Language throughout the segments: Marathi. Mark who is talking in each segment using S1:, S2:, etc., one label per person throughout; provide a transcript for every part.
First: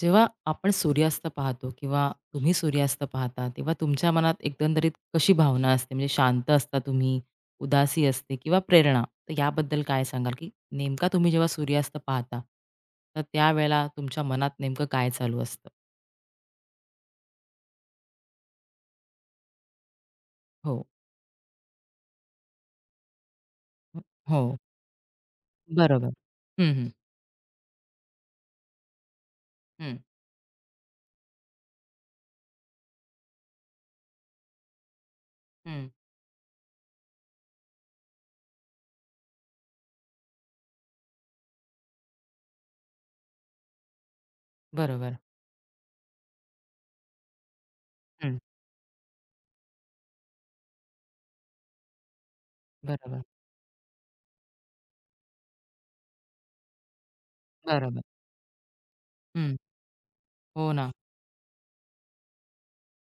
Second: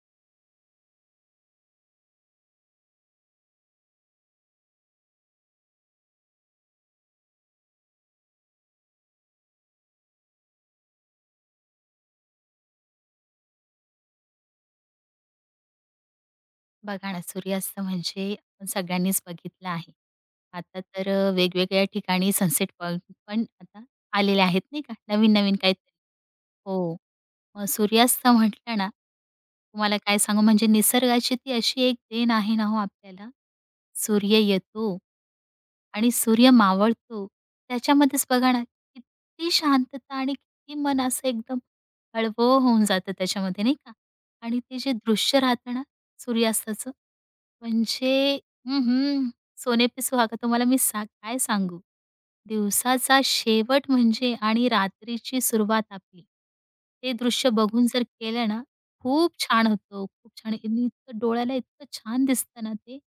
S1: जेव्हा आपण सूर्यास्त पाहतो किंवा तुम्ही सूर्यास्त पाहता, तेव्हा तुमच्या मनात एकंदरीत कशी भावना असते? म्हणजे शांत असता तुम्ही, उदासी असते किंवा प्रेरणा? तर याबद्दल काय सांगाल, की नेमका तुम्ही जेव्हा सूर्यास्त पाहता, तर त्यावेळेला तुमच्या मनात नेमकं काय चालू असतं?
S2: बघा ना, सूर्यास्त म्हणजे आपण सगळ्यांनीच बघितला आहे. आता
S1: हो,
S2: तर वेगवेगळ्या ठिकाणी सनसेट पॉइंट पण आता
S1: हो,
S2: आलेले आहेत नाही का, नवीन-नवीन काहीतरी.
S1: बरोबर. हं, हं,
S2: हो, मग सूर्यास्त म्हटलं ना, तुम्हाला
S1: हं,
S2: काय सांगू म्हणजे निसर्गाची ती अशी एक देण आहे ना हो आपल्याला, सूर्य येतो
S1: हं,
S2: आणि सूर्य मावळतो. त्याच्यामध्येच बघा ना, किती शांतता आणि किती मन असं एकदम हळवं होऊन जातं त्याच्यामध्ये नाही का? आणि ते जे
S1: बरोबर.
S2: दृश्य राहतं ना सूर्यास्ताचं, म्हणजे
S1: हं,
S2: हं, सोने पे सुहागा तुम्हाला मी सा काय सांगू? दिवसाचा
S1: बरोबर,
S2: शेवट म्हणजे आणि रात्रीची सुरुवात आपली. ते दृश्य बघून
S1: बरोबर.
S2: जर केलं ना, खूप
S1: हं,
S2: छान होतं. खूप छान
S1: हो
S2: आणि
S1: ना.
S2: इतकं डोळ्याला इतकं छान दिसतं ना ते.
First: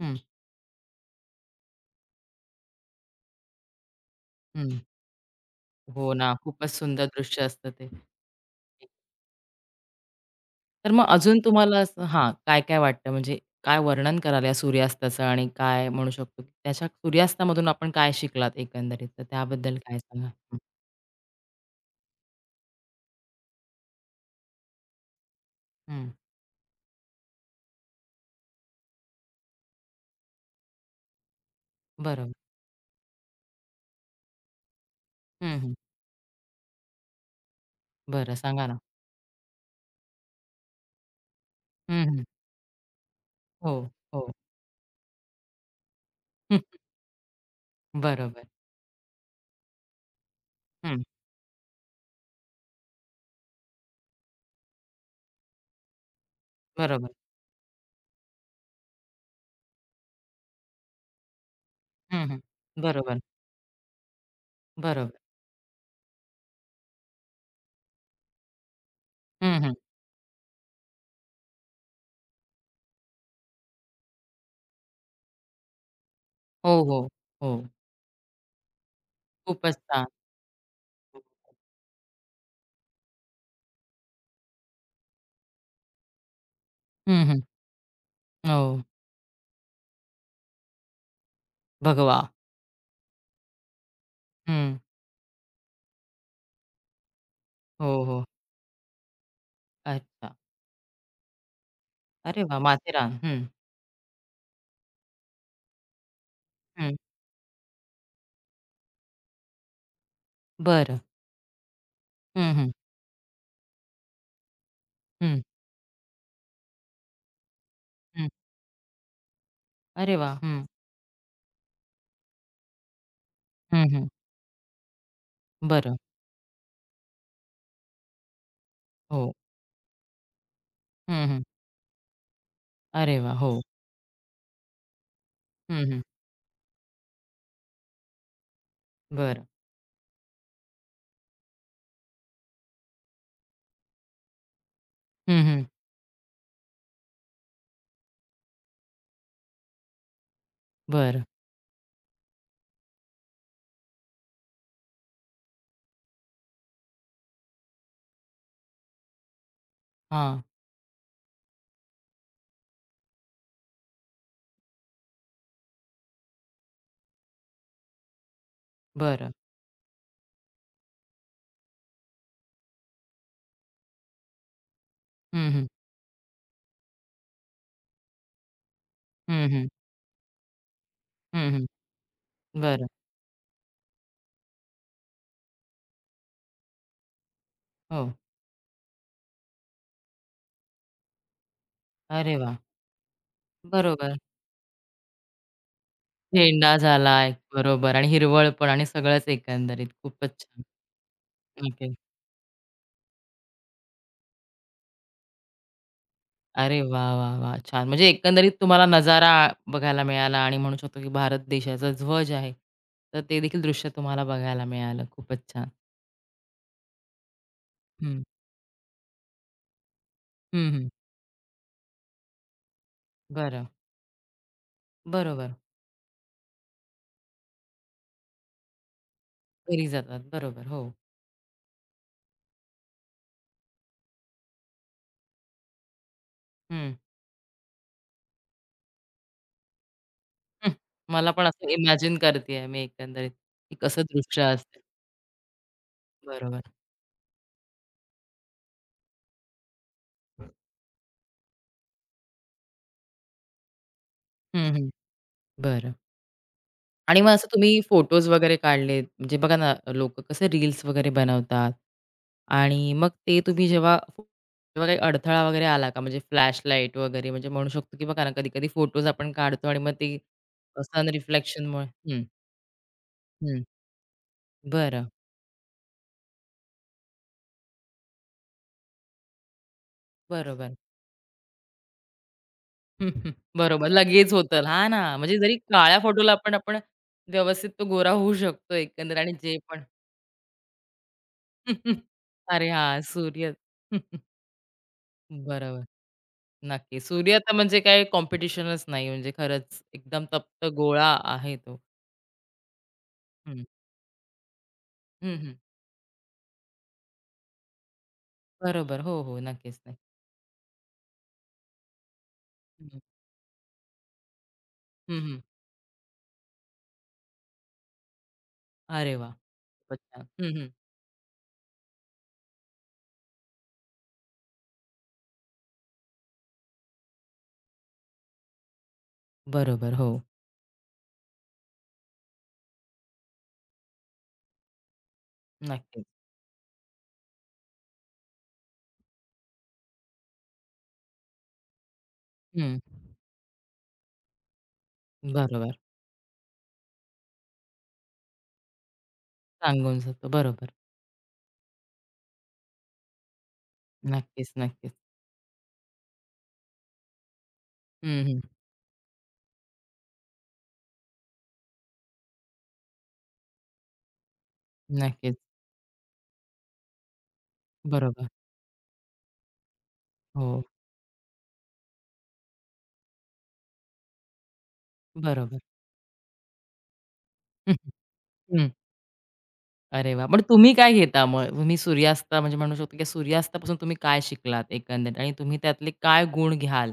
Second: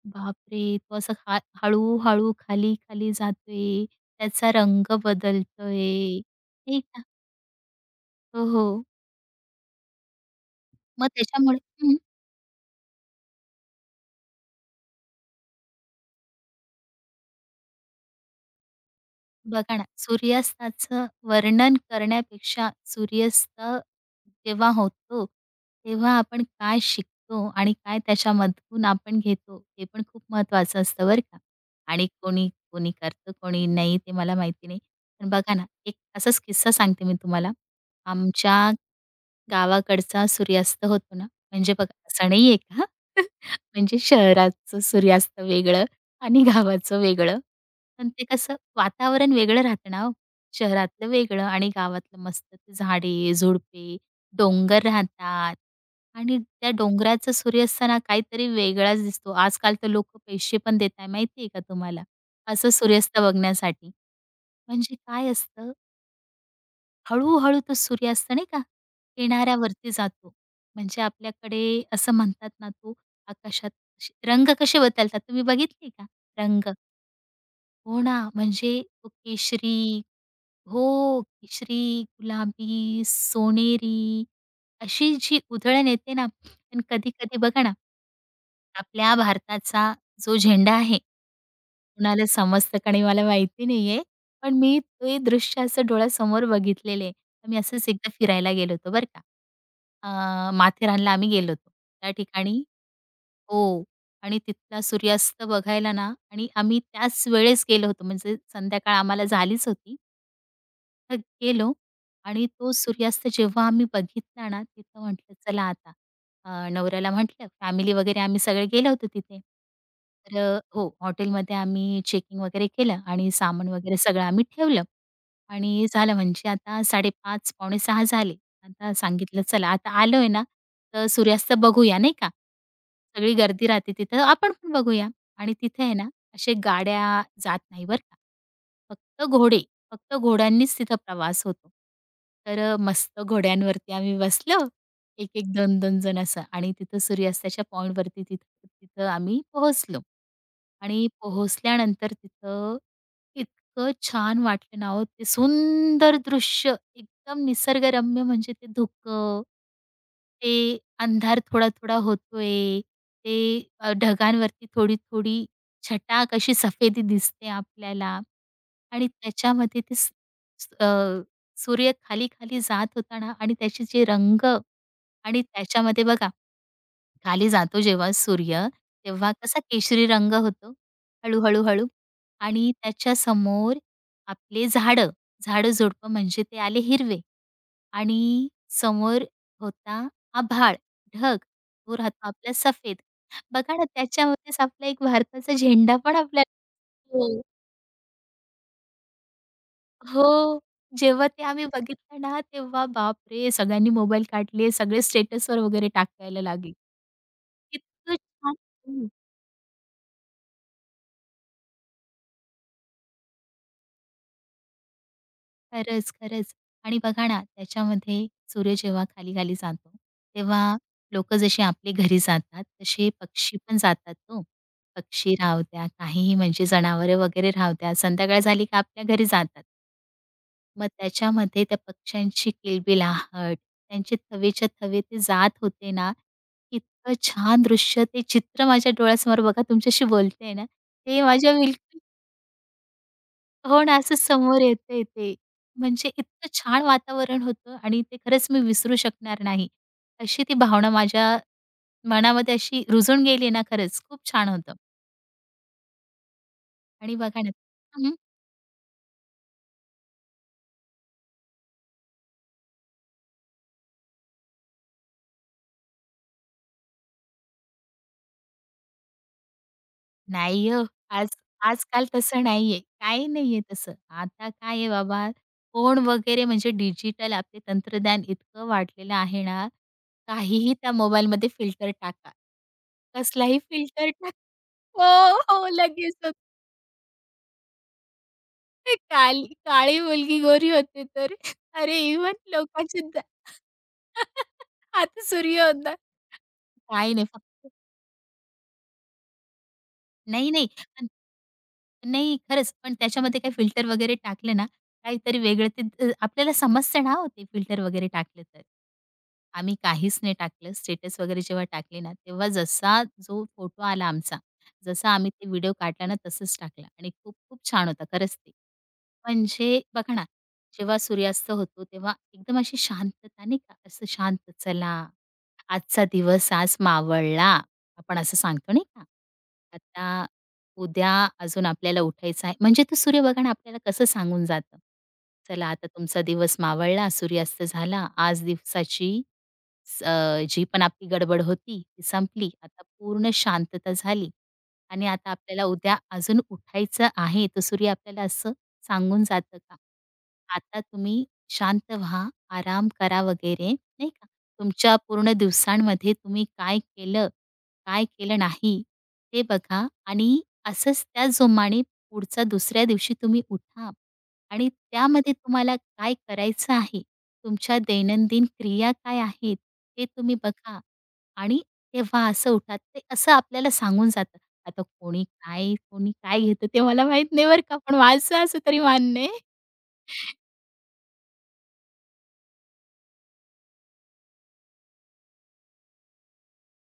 S1: हं,
S2: बापरे! तो असं हा हळू-हळू, खाली-खाली जातोय, त्याचा
S1: हं.
S2: रंग
S1: हो
S2: बदलतोय,
S1: ना, खूपच
S2: नाही का?
S1: सुंदर दृश्य असतं ते.
S2: हो, हो.
S1: तर मग
S2: मग
S1: अजून
S2: त्याच्यामुळे
S1: तुम्हाला
S2: हं.
S1: असं हां, काय-काय वाटतं म्हणजे काय वर्णन कराल या सूर्यास्ताचं आणि काय म्हणू शकतो, की त्याच्या सूर्यास्तामधून आपण काय शिकलात एकंदरीत? तर त्याबद्दल
S2: बघा ना,
S1: काय सांगाल? हं,
S2: सूर्यास्ताचं वर्णन करण्यापेक्षा सूर्यास्त जेव्हा होतो,
S1: हं.
S2: तेव्हा आपण काय शिकतो आणि काय त्याच्यामधून आपण घेतो, हे पण खूप महत्त्वाचं असतं बरं का. आणि
S1: बरोबर.
S2: कोणी कोणी करतं, कोणी नाही ते मला माहिती नाही. पण बघा
S1: हं,
S2: ना,
S1: हं.
S2: एक असाच किस्सा सांगते मी तुम्हाला.
S1: बरं सांगा
S2: आमच्या
S1: ना.
S2: गावाकडचा सूर्यास्त होतो ना, म्हणजे बघा
S1: हं, हं.
S2: असं नाहीये का
S1: हो,
S2: म्हणजे
S1: हो.
S2: शहराचं सूर्यास्त वेगळं आणि
S1: हं.
S2: गावाचं वेगळं. पण ते
S1: बरोबर.
S2: कसं वातावरण वेगळं राहतं ना हो.
S1: हं.
S2: शहरातलं वेगळं आणि गावातलं मस्त ते झाडे, झुडपे, डोंगर राहतात आणि त्या
S1: बरोबर.
S2: डोंगराचा सूर्यास्ताना काहीतरी वेगळाच दिसतो. आजकाल तर लोकं पैसे पण देत आहे माहिती आहे का तुम्हाला?
S1: हं, हं.
S2: असं
S1: बरोबर,
S2: सूर्यास्त बघण्यासाठी. म्हणजे
S1: बरोबर.
S2: काय असतं, हळू तो सूर्यास्त नाही का
S1: हं, हं.
S2: किनाऱ्यावरती जातो. म्हणजे आपल्याकडे असं म्हणतात ना, तो आकाशात अशे रंग कसे बदलतात तुम्ही बघितले का? रंग
S1: हो, हो, हो.
S2: हो ना, म्हणजे तो केशरी
S1: खूपच छान.
S2: हो, केशरी, गुलाबी, सोनेरी अशी जी उधळण येते ना आणि
S1: हं,
S2: कधी-कधी
S1: हं.
S2: बघा ना,
S1: हो.
S2: आपल्या भारताचा जो झेंडा आहे,
S1: भगवा.
S2: कुणाला समजतं का नाही मला माहिती नाहीये. पण
S1: हं.
S2: मी ते दृश्य असं डोळ्यासमोर बघितलेलं आहे. आम्ही असंच
S1: हो,
S2: एकदा
S1: हो.
S2: फिरायला गेलो होतो बरं का.
S1: अच्छा.
S2: माथेरानला आम्ही गेलो होतो. त्या
S1: अरे वाह!
S2: ठिकाणी
S1: माथेरान. हं,
S2: हो. आणि तिथला सूर्यास्त बघायला ना आणि आम्ही
S1: हं.
S2: त्याच वेळेस गेलो होतो म्हणजे संध्याकाळ आम्हाला झालीच होती.
S1: बरं.
S2: तिथं गेलो आणि
S1: हं, हं.
S2: तो सूर्यास्त जेव्हा आम्ही बघितला ना, तिथं म्हटलं
S1: हं,
S2: चला आता नवऱ्याला म्हटलं फॅमिली वगैरे
S1: हं.
S2: आम्ही सगळे गेलो होतो तिथे.
S1: अरे वा
S2: तर
S1: हं.
S2: हो, हॉटेलमध्ये आम्ही चेकिंग वगैरे केलं आणि सामान
S1: हं,
S2: वगैरे
S1: हं.
S2: सगळं आम्ही ठेवलं आणि
S1: बरं.
S2: झालं म्हणजे आता 5:30 पावणे 6 झाले. आता
S1: हो.
S2: सांगितलं चला आता आलोय ना, तर
S1: हं, हं.
S2: सूर्यास्त बघूया नाही का.
S1: अरे वाह!
S2: सगळी
S1: हो.
S2: गर्दी राहते तिथं आपण पण बघूया आणि तिथे
S1: हं,
S2: आहे
S1: हं.
S2: ना, असे गाड्या जात नाही बरं का. फक्त
S1: बरं.
S2: घोडे फक्त घोड्यांनीच तिथं प्रवास होतो. तर मस्त घोड्यांवरती आम्ही बसलो. एक,
S1: हं,
S2: एक,
S1: हं.
S2: दोन, दोन जण असं आणि तिथं सूर्यास्ताच्या पॉइंटवरती तिथं तिथं आम्ही पोहोचलो. आणि
S1: बरं.
S2: पोहोचल्यानंतर तिथं इतकं छान वाटलं ना हो, ते सुंदर दृश्य एकदम निसर्गरम्य म्हणजे ते धुकं,
S1: हां.
S2: ते अंधार थोडा-थोडा होतोय, ते ढगांवरती थोडी-थोडी छटाक अशी सफेदी दिसते आपल्याला आणि
S1: बरं.
S2: त्याच्यामध्ये ते स स- अ, सूर्य खाली-खाली जात होता ना आणि त्याचे जे रंग आणि
S1: हं, हं.
S2: त्याच्यामध्ये बघा खाली जातो जेव्हा सूर्य, तेव्हा
S1: हं,
S2: कसा
S1: हं.
S2: केशरी रंग होतो
S1: हं,
S2: हळू-हळू,
S1: हं.
S2: हळू आणि
S1: बरं.
S2: त्याच्यासमोर आपले झाडं, झाडं-झुडपं म्हणजे ते आले हिरवे
S1: हो.
S2: आणि समोर होता आभाळ, ढग, तो राहतो
S1: अरे
S2: आपला
S1: वाह!
S2: सफेद. बघा ना,
S1: बरोबर.
S2: त्याच्यामध्येच आपला एक भारताचा झेंडा पण आपल्याला
S1: झेंडा झाला एक
S2: हो,
S1: बरोबर आणि हिरवळ पण आणि सगळंच एकंदरीत खूपच
S2: हो.
S1: छान.
S2: जेव्हा ते आम्ही
S1: नक्कीच.
S2: बघितलं ना, तेव्हा बापरे! सगळ्यांनी मोबाईल काढले, सगळे स्टेटसवर वगैरे टाकायला लागले.
S1: अरे वाह, वाह, वाह! छान. म्हणजे
S2: इतकं
S1: एकंदरीत तुम्हाला
S2: छान
S1: नजारा बघायला मिळाला आणि म्हणू शकतो की भारत देशाचा ध्वज आहे. तर ते देखील दृश्य तुम्हाला बघायला मिळालं. खूपच छान.
S2: खरंच, खरंच. आणि बघा ना,
S1: हं.
S2: त्याच्यामध्ये सूर्य जेव्हा खाली-खाली जातो, तेव्हा
S1: हं, हं.
S2: लोकं जशी आपले घरी जातात, तसे पक्षी
S1: बरं.
S2: पण जातात हो. पक्षी
S1: बरोबर.
S2: राहू द्या, काहीही म्हणजे जनावरे वगैरे राहू द्या, संध्याकाळ झाली की आपल्या घरी जातात.
S1: घरी जातात. बरोबर, हो.
S2: मग त्याच्यामध्ये त्या पक्ष्यांची किलबिलाहट, त्यांचे थवेच्या थवे ते जात होते ना,
S1: हं,
S2: इतकं छान दृश्य, ते चित्र माझ्या डोळ्यासमोर बघा तुमच्याशी बोलते ना,
S1: हं.
S2: ते
S1: मला पण
S2: माझ्या
S1: असं
S2: बिलकुल
S1: इमॅजिन करतेय मी एकंदरीत, की
S2: हो ना,
S1: कसं
S2: असं
S1: दृश्य
S2: समोर
S1: असेल.
S2: येतंय ते. म्हणजे इतकं
S1: बरोबर.
S2: छान वातावरण होतं आणि ते खरंच मी विसरू शकणार नाही. अशी ती भावना माझ्या मनामध्ये अशी रुजून गेली ना खरंच खूप छान
S1: हं,
S2: होतं.
S1: हं. बरं
S2: आणि
S1: आणि मग
S2: बघा
S1: असं
S2: ना
S1: तुम्ही
S2: हं,
S1: फोटोज वगैरे काढलेत, म्हणजे बघा ना, लोकं कसे रील्स वगैरे बनवतात आणि मग ते तुम्ही जेव्हा तेव्हा काही अडथळा वगैरे आला का? म्हणजे फ्लॅशलाईट वगैरे म्हणजे म्हणू शकतो, की बघा ना, कधी-कधी फोटोज आपण काढतो आणि मग ते
S2: नाही हो.
S1: सन
S2: आज
S1: रिफ्लेक्शनमुळे
S2: आजकाल
S1: हं,
S2: तसं नाहीये. काही नाहीये
S1: हं.
S2: तसं. आता काय आहे
S1: बरं,
S2: बाबा फोन वगैरे म्हणजे डिजिटल आपले तंत्रज्ञान इतकं वाढलेलं आहे ना,
S1: बरोबर.
S2: काहीही त्या मोबाईलमध्ये फिल्टर टाका.
S1: हं, हं.
S2: कसलाही
S1: बरोबर.
S2: फिल्टर टाका
S1: लगेच होतं. हा ना, म्हणजे जरी
S2: हो, हो.
S1: काळ्या
S2: लगेच
S1: फोटोला पण आपण व्यवस्थित तो गोरा होऊ शकतो
S2: ते
S1: एकंदर आणि
S2: काली
S1: जे पण
S2: काळी मुलगी गोरी होते तर. अरे इव्हन
S1: अरे हा
S2: लोकांची द
S1: सूर्य
S2: आता सूर्य
S1: बरोबर.
S2: होता.
S1: नक्की.
S2: काही नाही
S1: सूर्य तर
S2: फक्त
S1: म्हणजे काही कॉम्पिटिशनच नाही म्हणजे खरंच एकदम
S2: नाही,
S1: तप्त
S2: नाही. पण
S1: गोळा आहे तो.
S2: नाही, खरंच. पण त्याच्यामध्ये काही
S1: हं.
S2: फिल्टर वगैरे टाकले ना,
S1: हं,
S2: काहीतरी
S1: हं.
S2: वेगळं ते आपल्याला समस्या ना हो ते फिल्टर वगैरे टाकलं तर.
S1: बरोबर. हो, हो.
S2: आम्ही
S1: नक्कीच, नक्की.
S2: काहीच नाही टाकलं. स्टेटस वगैरे जेव्हा टाकले ना, तेव्हा
S1: हं,
S2: जसा जो फोटो आला आमचा, जसा
S1: हं,
S2: आम्ही
S1: हं.
S2: ते व्हिडिओ काढला ना तसंच टाकला आणि खूप खूप छान होता खरंच ते.
S1: अरे वाह!
S2: म्हणजे
S1: खूपच
S2: बघा ना,
S1: छान. हं, हं.
S2: जेव्हा सूर्यास्त होतो तेव्हा एकदम अशी शांतता नाही का, असं शांत चला आजचा दिवस आज मावळला, आपण असं सांगतो नाही का?
S1: बरोबर. हो.
S2: आता उद्या अजून आपल्याला उठायचं आहे. म्हणजे तो सूर्य बघा ना आपल्याला कसं सांगून जातं. चला आता
S1: नक्कीच.
S2: तुमचा दिवस मावळला, सूर्यास्त झाला. आज दिवसाची जी पण आपली गडबड होती ती संपली.
S1: हं.
S2: आता पूर्ण शांतता झाली आणि आता आपल्याला
S1: बरोबर.
S2: उद्या अजून उठायचं आहे. तर सूर्य आपल्याला असं सांगून जातं का,
S1: सांगून जातो. बरोबर.
S2: "आता तुम्ही शांत व्हा, आराम करा" वगैरे नाही का.
S1: नक्कीच, नक्कीच.
S2: तुमच्या पूर्ण दिवसांमध्ये तुम्ही काय केलं, काय
S1: हं,
S2: केलं
S1: हं.
S2: नाही ते बघा आणि असंच त्या जोमाने पुढचा दुसऱ्या दिवशी तुम्ही उठा. आणि त्यामध्ये
S1: नक्कीच.
S2: तुम्हाला काय करायचं आहे, तुमच्या
S1: बरोबर.
S2: दैनंदिन क्रिया काय आहेत, ते तुम्ही
S1: हो.
S2: बघा आणि तेव्हा असं उठा. ते असं आपल्याला सांगून जातं. आता कोणी
S1: बरोबर.
S2: काय, कोणी काय घेतं ते मला माहीत नाही बरं
S1: हं,
S2: का, पण
S1: हं.
S2: माझं असं
S1: हं.
S2: तरी मान्य आहे.
S1: अरे वाह! पण तुम्ही काय घेता मग? तुम्ही सूर्यास्त म्हणजे म्हणू शकतो की सूर्यास्तापासून तुम्ही काय शिकलात एकंदरीत आणि तुम्ही त्यातले काय गुण घ्याल?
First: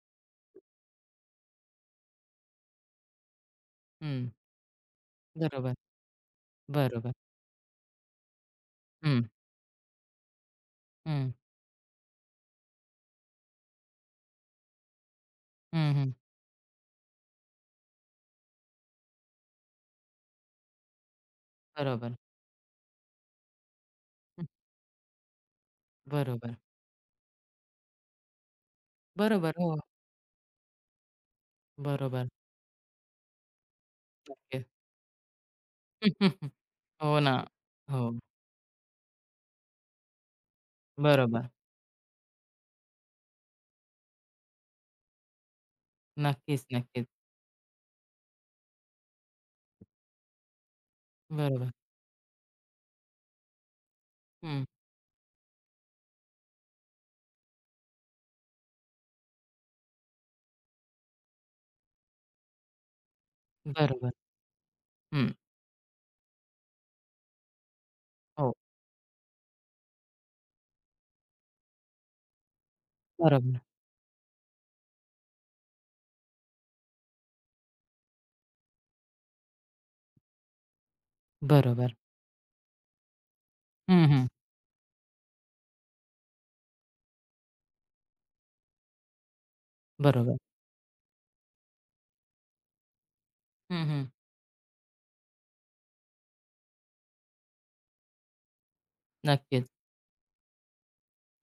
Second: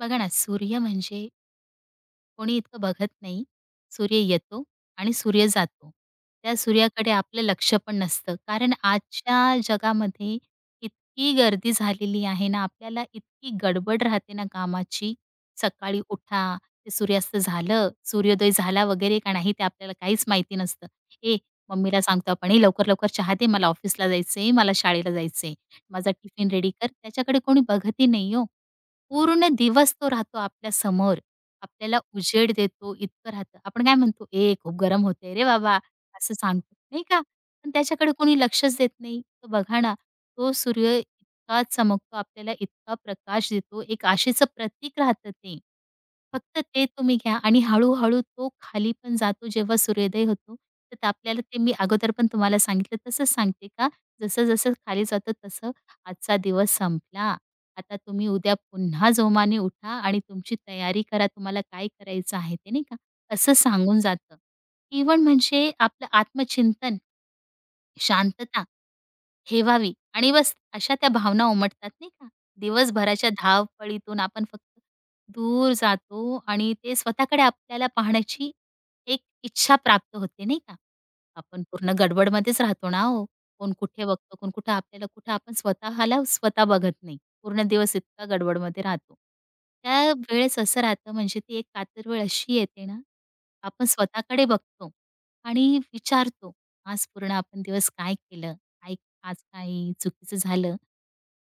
S2: बघा ना, सूर्य म्हणजे कोणी इतकं बघत नाही. सूर्य
S1: हं.
S2: येतो आणि सूर्य
S1: बरोबर,
S2: जातो. त्या सूर्याकडे
S1: बरोबर.
S2: आपलं लक्ष पण नसतं. कारण
S1: हं,
S2: आजच्या जगामध्ये
S1: हं.
S2: इतकी गर्दी झालेली आहे ना, आपल्याला इतकी गडबड राहते ना कामाची.
S1: हं,
S2: सकाळी
S1: हं.
S2: उठा, ते सूर्यास्त झालं, सूर्योदय झाला वगैरे का नाही ते आपल्याला काहीच माहिती नसतं. "ए, मम्मीला
S1: बरोबर.
S2: सांगतो आपण, "ए, लवकर-लवकर चहा दे, मला ऑफिसला
S1: हं.
S2: जायचंय, मला शाळेला जायचंय. माझा टिफिन
S1: बरोबर.
S2: रेडी कर." त्याच्याकडे कोणी बघतही नाही हो. पूर्ण
S1: बरोबर. हो.
S2: दिवस तो राहतो आपल्यासमोर. आपल्याला
S1: बरोबर.
S2: उजेड देतो, इतकं राहतं. आपण काय म्हणतो, "ए,
S1: नक्कीच.
S2: खूप गरम होतंय रे बाबा,"
S1: हं, हं,
S2: असं
S1: हं.
S2: सांगतो, नाही
S1: हो
S2: का?
S1: ना.
S2: पण
S1: हो.
S2: त्याच्याकडे कोणी लक्षच देत नाही. तर बघा ना, तो सूर्य
S1: बरोबर.
S2: इतका चमकतो, आपल्याला इतका प्रकाश देतो. एक आशेचं प्रतीक राहतं ते. फक्त
S1: नक्कीच,
S2: ते
S1: नक्कीच.
S2: तुम्ही घ्या आणि हळू तो खाली पण जातो जेव्हा सूर्योदय होतो. तर ते आपल्याला ते
S1: बरोबर.
S2: मी अगोदर पण तुम्हाला सांगितलं तसंच सांगते का,
S1: हं.
S2: जसं-जसं खाली जातं तसं आजचा दिवस संपला. आता तुम्ही उद्या पुन्हा जोमाने उठा आणि तुमची तयारी करा, तुम्हाला काय करायचं आहे ते, नाही का? असं सांगून
S1: बरोबर.
S2: जातं. इव्हन
S1: हं.
S2: म्हणजे आपलं आत्मचिंतन
S1: हो.
S2: शांतता ठेवावी आणि बस अशा त्या भावना उमटतात नाही का? दिवसभराच्या
S1: बरोबर.
S2: धावपळीतून आपण फक्त दूर जातो आणि ते स्वतःकडे आपल्याला पाहण्याची एक इच्छा प्राप्त होते नाही का? आपण पूर्ण
S1: बरोबर.
S2: गडबडमध्येच राहतो ना हो. कोण कुठे
S1: हं, हं.
S2: बघतो, कोण कुठं आपल्याला कुठं आपण स्वतःला स्वतः बघत नाही. पूर्ण दिवस इतका गडबडमध्ये राहतो. त्या
S1: बरोबर.
S2: वेळेस असं राहतं म्हणजे ती एक कातर वेळ अशी येते ना,
S1: हं,
S2: आपण
S1: हं.
S2: स्वतःकडे बघतो आणि विचारतो आज पूर्ण आपण दिवस काय केलं? काय आज
S1: नक्कीच.
S2: काही चुकीचं झालं?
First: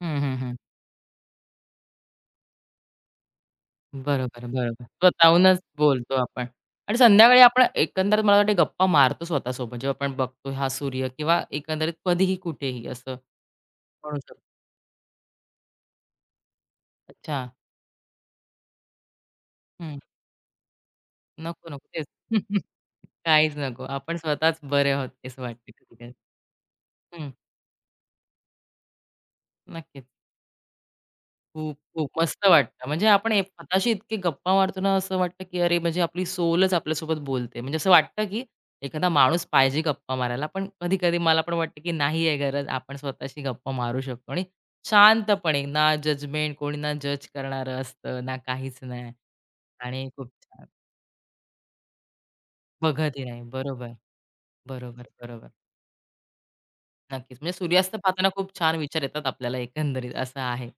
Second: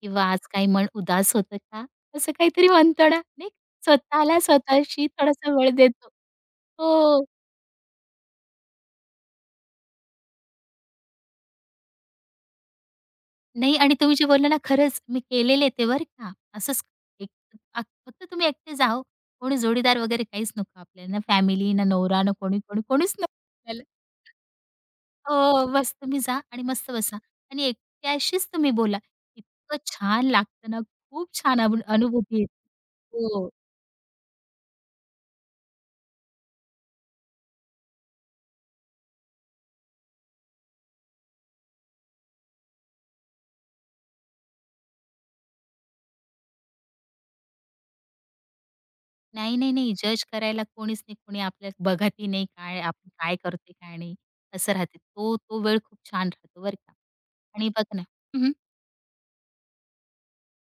S1: हं,
S2: किंवा
S1: हं,
S2: आज
S1: हं.
S2: काही मन उदास होतं का? असं काहीतरी म्हणतो ना, नाही का? स्वतःला
S1: बरोबर, बरोबर.
S2: स्वतःशी थोडासा
S1: स्वतःहूनच
S2: वेळ देतो.
S1: बोलतो आपण आणि
S2: हो.
S1: संध्याकाळी आपण एकंदरीत मला वाटते गप्पा मारतो स्वतःसोबत जेव्हा आपण बघतो हा सूर्य किंवा एकंदरीत कधीही, कुठेही असं
S2: नाही आणि तुम्ही
S1: म्हणू
S2: जे
S1: शकतो.
S2: बोलले ना खरंच मी केलेले ते बरं का. असंच एक
S1: अच्छा.
S2: फक्त तुम्ही एकटे जा हो. कोणी
S1: हं.
S2: जोडीदार वगैरे काहीच नको आपल्याला. ना
S1: नको,
S2: फॅमिली, ना
S1: नको. तेच.
S2: नवरा, ना कोणी, कोणी, कोणीच नको
S1: काहीच नको. आपण स्वतःच बरे आहोत असं
S2: हो,
S1: वाटते
S2: बस
S1: कधी-कधी.
S2: तुम्ही जा आणि मस्त बसा
S1: हं.
S2: आणि एकट्याशीच तुम्ही बोला. इतकं
S1: नक्कीच.
S2: छान लागतं ना, खूप छान
S1: खूप,
S2: अनु
S1: खूप
S2: अनुभूती
S1: मस्त
S2: येते.
S1: वाटतं. म्हणजे आपण एक
S2: हो.
S1: स्वतःशी इतके गप्पा मारतो ना, असं वाटतं, की अरे म्हणजे आपली सोलच आपल्यासोबत बोलते. म्हणजे असं वाटतं, की एखादा माणूस पाहिजे गप्पा मारायला. पण कधी-कधी मला पण वाटतं, की नाही आहे गरज. आपण स्वतःशी गप्पा मारू शकतो आणि शांतपणे ना जजमेंट, कोणी ना जज करणारं असतं, ना काहीच नाही
S2: नाही, नाही, नाही.
S1: आणि
S2: जज
S1: खूप
S2: करायला
S1: छान.
S2: कोणीच नाही. कोणी आपल्याला बघतही नाही, काय आपण
S1: बघतही
S2: काय
S1: नाही.
S2: करते काय नाही. असं राहते. तो
S1: बरोबर.
S2: तो वेळ खूप छान राहतो बरं का.
S1: नक्कीच. म्हणजे
S2: आणि बघ
S1: सूर्यास्त
S2: ना
S1: पाहताना
S2: हं,
S1: खूप छान विचार येतात आपल्याला एकंदरीत असं आहे.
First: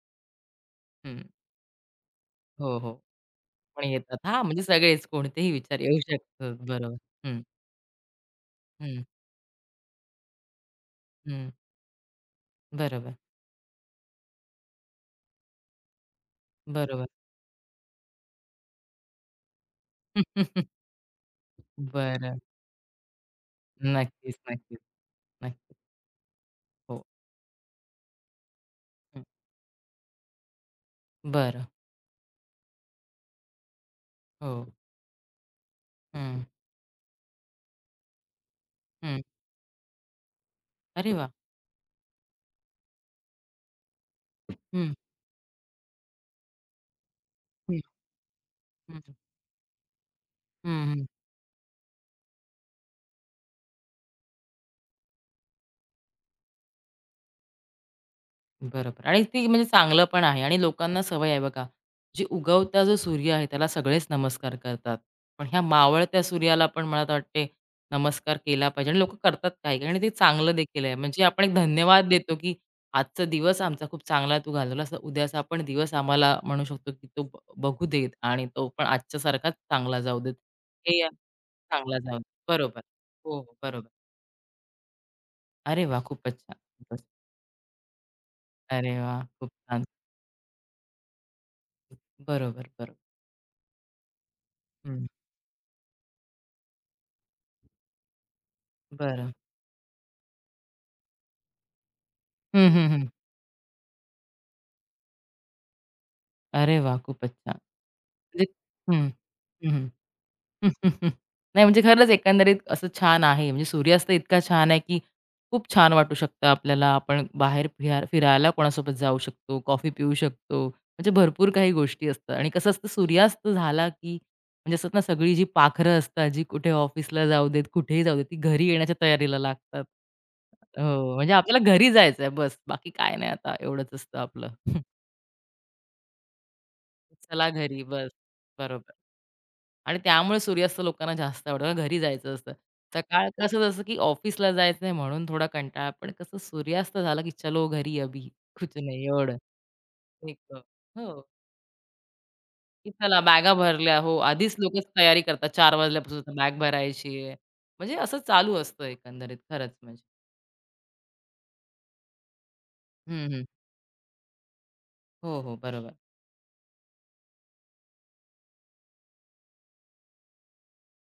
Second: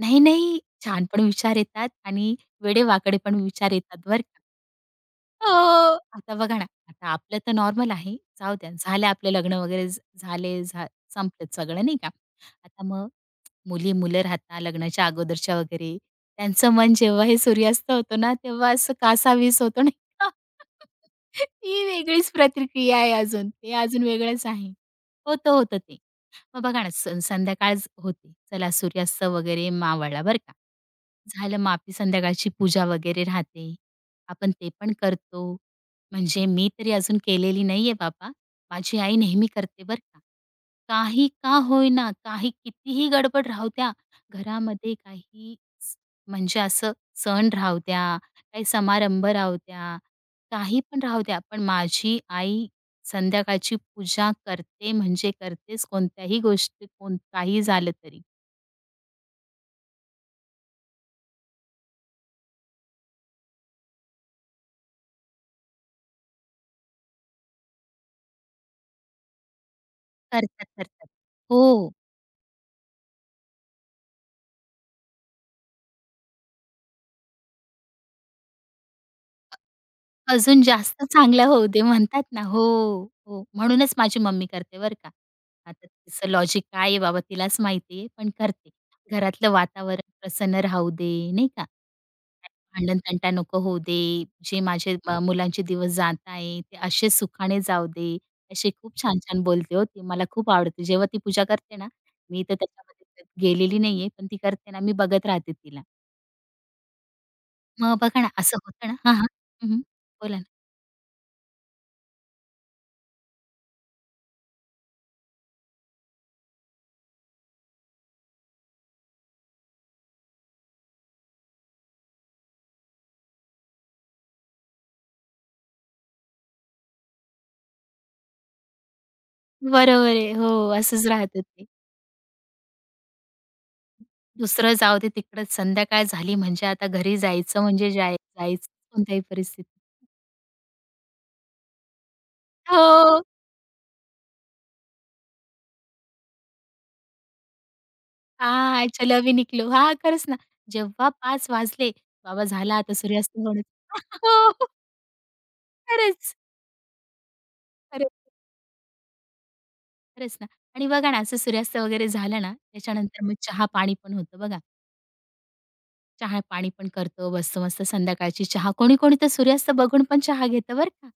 S2: नाही, नाही. छान पण
S1: हं.
S2: विचार येतात आणि
S1: हो, हो.
S2: वेडेवाकडे पण विचार
S1: पण
S2: येतात
S1: येतात.
S2: बरं का.
S1: हां, म्हणजे सगळेच
S2: हो.
S1: कोणतेही विचार येऊ
S2: आता
S1: शकतात.
S2: बघा ना,
S1: बरोबर.
S2: आता आपलं
S1: हं,
S2: तर नॉर्मल आहे. जाऊ द्या,
S1: हं,
S2: झालं आपलं लग्न वगैरे झ- झाले, झा संपलं
S1: हं.
S2: सगळं नाही का. आता मग
S1: बरोबर,
S2: मुली-मुलं राहतात लग्नाच्या अगोदरच्या वगैरे. त्यांचं मन
S1: बरोबर.
S2: जेव्हा हे सूर्यास्त होतो ना, तेव्हा असं कासावीस होतो नाही का. ती वेगळीच
S1: बरं.
S2: प्रतिक्रिया आहे अजून. ते अजून
S1: नक्कीच,
S2: वेगळंच आहे.
S1: नक्कीच,
S2: होतं,
S1: नक्कीच.
S2: होतं ते. मग बघा ना,
S1: हो.
S2: संध्याकाळ होते. चला
S1: हं.
S2: सूर्यास्त वगैरे मावळला बरं का. झालं
S1: बरं.
S2: मग आपली संध्याकाळची पूजा वगैरे राहते. आपण
S1: हो.
S2: ते पण करतो.
S1: हं,
S2: म्हणजे मी तरी अजून केलेली नाहीये बाबा. माझी आई
S1: हं.
S2: नेहमी करते बरं का.
S1: अरे वाह!
S2: काही का होईना, काही कितीही गडबड राहू द्या,
S1: हं,
S2: घरामध्ये काही स म्हणजे असं सण
S1: हं,
S2: राहू द्या, काही
S1: हं,
S2: समारंभ राहू द्या, काही पण
S1: हं,
S2: राहू द्या, पण माझी आई संध्याकाळची पूजा करते म्हणजे करतेच कोणत्याही गोष्टी कोण काही झालं तरी.
S1: बरोबर आणि ती म्हणजे चांगलं पण आहे आणि लोकांना सवय आहे बघा. जी उगवता जो सूर्य आहे त्याला सगळेच नमस्कार करतात. पण ह्या मावळत्या सूर्याला पण मला तर वाटते नमस्कार केला पाहिजे आणि लोकं करतात काही आणि ते चांगलं
S2: करतात,
S1: देखील आहे.
S2: करतात.
S1: म्हणजे आपण एक
S2: हो.
S1: धन्यवाद देतो, की आजचा दिवस आमचा खूप चांगला तू घालवलास. उद्याचा पण दिवस आम्हाला म्हणू शकतो, की तो बघू देत आणि तो पण आजच्यासारखाच चांगला जाऊ देत.
S2: अजून
S1: हे
S2: जास्त चांगल्या होऊ दे
S1: चांगला जाऊ
S2: म्हणतात
S1: देत.
S2: ना. हो,
S1: बरोबर. हो,
S2: हो.
S1: हो, बरोबर.
S2: म्हणूनच माझी मम्मी करते बरं का.
S1: अरे
S2: आता
S1: वाह!
S2: तिचं
S1: खूपच छान.
S2: लॉजिक काय आहे
S1: खूपच.
S2: बाबा तिलाच माहिती आहे, पण करते.
S1: अरे वाह! खूप
S2: घरातलं
S1: छान.
S2: वातावरण प्रसन्न राहू दे, नाही का?
S1: बरोबर, बरोबर.
S2: भांडण-तंटा नको होऊ दे. जे माझे
S1: हं.
S2: मुलांचे दिवस जात आहे, ते असे सुखाने जाऊ दे. असे खूप
S1: बरं.
S2: छान-छान बोलते हो ती. मला खूप आवडते. जेव्हा ती पूजा करते ना, मी तर
S1: हं, हं, हं.
S2: त्याच्यामध्ये गेलेली नाहीये, पण ती करते ना, मी बघत राहते तिला.
S1: अरे वाह! खूपच छान.
S2: मग बघा ना,
S1: म्हणजे
S2: असं होतं ना
S1: हं.
S2: हां, हां.
S1: हं,
S2: हं,
S1: हं.
S2: बोला ना.
S1: नाही म्हणजे खरंच एकंदरीत असं छान आहे. म्हणजे सूर्यास्त इतका छान आहे, की खूप छान वाटू शकतं आपल्याला. आपण बाहेर फिरायला कोणासोबत जाऊ शकतो, कॉफी पिऊ शकतो. म्हणजे भरपूर काही गोष्टी असतात आणि कसं असतं सूर्यास्त झाला, की म्हणजे असतात ना सगळी जी पाखरं असतात, जी कुठे ऑफिसला जाऊ देत, कुठेही जाऊ देत, ती घरी येण्याच्या तयारीला लागतात.
S2: बरोबर आहे. हो, असंच
S1: हो, म्हणजे
S2: राहतं
S1: आपल्याला
S2: ते.
S1: घरी जायचंय बस. बाकी काय नाही आता एवढंच असतं आपलं.
S2: दुसरं जाऊ दे तिकडंच, संध्याकाळ झाली म्हणजे आता घरी
S1: चला
S2: जायचं
S1: घरी
S2: म्हणजे
S1: बस.
S2: जायचं
S1: बरोबर
S2: कोणत्याही परिस्थितीत.
S1: आणि त्यामुळे सूर्यास्त लोकांना जास्त आवडतं. घरी जायचं असतं.
S2: हो.
S1: सकाळ कसं जसं की ऑफिसला जायचं आहे म्हणून थोडा कंटाळा, पण कसं सूर्यास्त झाला की चलो घरी अभी कुछ
S2: हां,
S1: नाही
S2: चलो अभी
S1: एवढं.
S2: निकलो. हां, खरंच ना.
S1: एक
S2: जेव्हा
S1: हो,
S2: 5 वाजले, बाबा झाला
S1: की
S2: आता
S1: चला
S2: सूर्यास्त
S1: बॅगा
S2: होणं.
S1: भरल्या. हो, आधीच
S2: हो,
S1: लोकच तयारी करतात 4 वाजल्यापासून
S2: खरंच.
S1: बॅग भरायची आहे. म्हणजे
S2: खरंच,
S1: असं चालू असतं एकंदरीत खरंच म्हणजे.
S2: खरंच ना. आणि बघा ना, असं सूर्यास्त वगैरे झालं ना, त्याच्यानंतर
S1: हं,
S2: मग
S1: हं.
S2: चहा-पाणी पण होतं बघा.
S1: हो, हो. बरोबर.
S2: चहा-पाणी पण करतो, बसतो मस्त संध्याकाळची चहा. कोणी-कोणी तर सूर्यास्त बघून पण चहा घेतं बरं का.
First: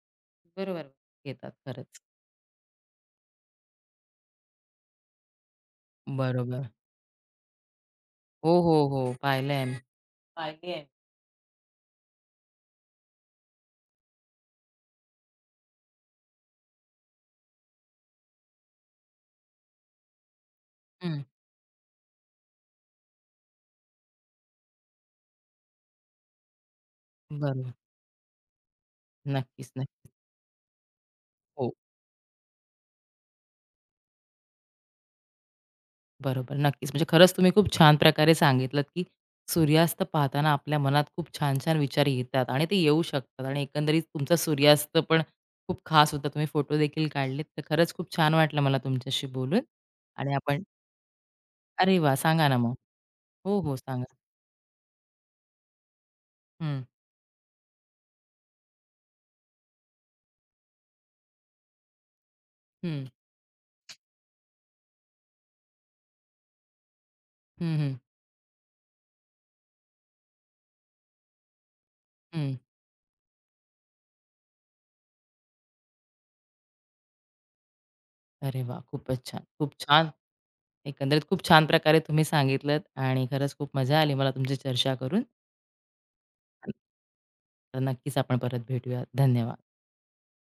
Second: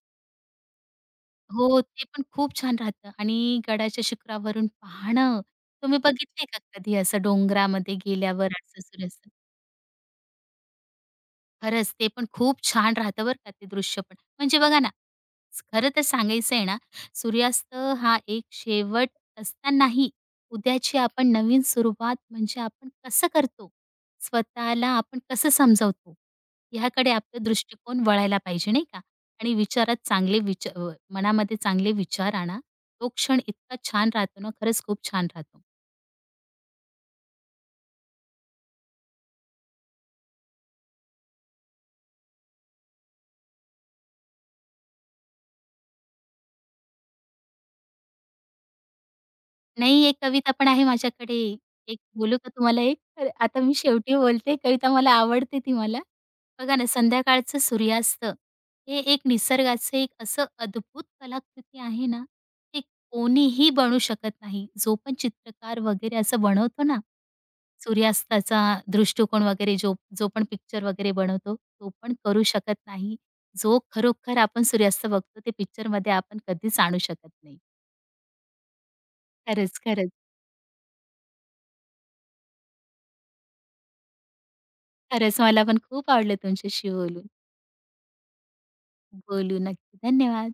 S1: बरोबर घेतात
S2: हो,
S1: खरंच.
S2: ते पण खूप छान राहतं आणि गडाच्या शिखरावरून पाहणं. तुम्ही बघितलंय का
S1: बरोबर.
S2: कधी असं डोंगरामध्ये गेल्यावर
S1: हो, हो,
S2: असं
S1: हो.
S2: सूर्यास्त?
S1: पाहिलंय आम्ही. पाहिली आहे.
S2: खरंच ते पण खूप छान राहतं बरं का ते दृश्य पण. म्हणजे बघा ना, खरं तर सांगायचं आहे ना, सूर्यास्त हा एक शेवट असतानाही उद्याची
S1: हं.
S2: आपण नवीन सुरुवात म्हणजे आपण कसं करतो? स्वतःला आपण कसं समजावतो? ह्याकडे आपला
S1: बरोबर.
S2: दृष्टिकोन वळायला पाहिजे नाही का? आणि
S1: नक्कीच,
S2: विचारात
S1: नक्की.
S2: चांगले विचा मनामध्ये
S1: हो.
S2: चांगले विचार आणा. तो क्षण इतका छान राहतो ना, खरंच खूप छान राहतो.
S1: बरोबर, नक्कीच. म्हणजे खरंच तुम्ही खूप छान प्रकारे सांगितलत, की सूर्यास्त पाहताना आपल्या मनात खूप छान-छान विचार येतात आणि ते येऊ शकतात आणि एकंदरीत तुमचा सूर्यास्त पण खूप खास होता. तुम्ही फोटो देखील काढलेत. तर खरंच खूप छान वाटलं मला तुमच्याशी बोलून
S2: नाही, एक
S1: आणि
S2: कविता
S1: आपण
S2: पण आहे माझ्याकडे.
S1: अरे
S2: एक
S1: वाह!
S2: बोलू
S1: सांगा
S2: का
S1: ना मग.
S2: तुम्हाला एक? तर
S1: हो,
S2: आता मी
S1: हो, सांगा.
S2: शेवटी बोलते. कविता मला आवडते ती मला. बघा
S1: हं,
S2: ना, संध्याकाळचं सूर्यास्त हे एक निसर्गाचं एक असं अद्भुत कलाकृती आहे ना, ते
S1: हं,
S2: कोणीही बनवू शकत नाही. जो पण चित्रकार वगैरे असं बनवतो ना,
S1: हं, हं,
S2: सूर्यास्ताचा दृष्टिकोन वगैरे जो जो पण पिक्चर वगैरे बनवतो, तो पण करू
S1: हं.
S2: शकत नाही. जो खरोखर आपण सूर्यास्त बघतो, ते पिक्चरमध्ये आपण कधीच आणू शकत नाही.
S1: अरे वाह! खूपच छान. खूप
S2: खरंच,
S1: छान.
S2: खरंच.
S1: एकंदरीत खूप छान प्रकारे तुम्ही सांगितलत आणि खरंच खूप मजा आली मला तुमची चर्चा करून.
S2: खरंच मला पण खूप आवडलं तुमच्याशी बोलून.
S1: तर नक्कीच आपण परत भेटूया.
S2: बोलू
S1: धन्यवाद.
S2: नक्की. धन्यवाद.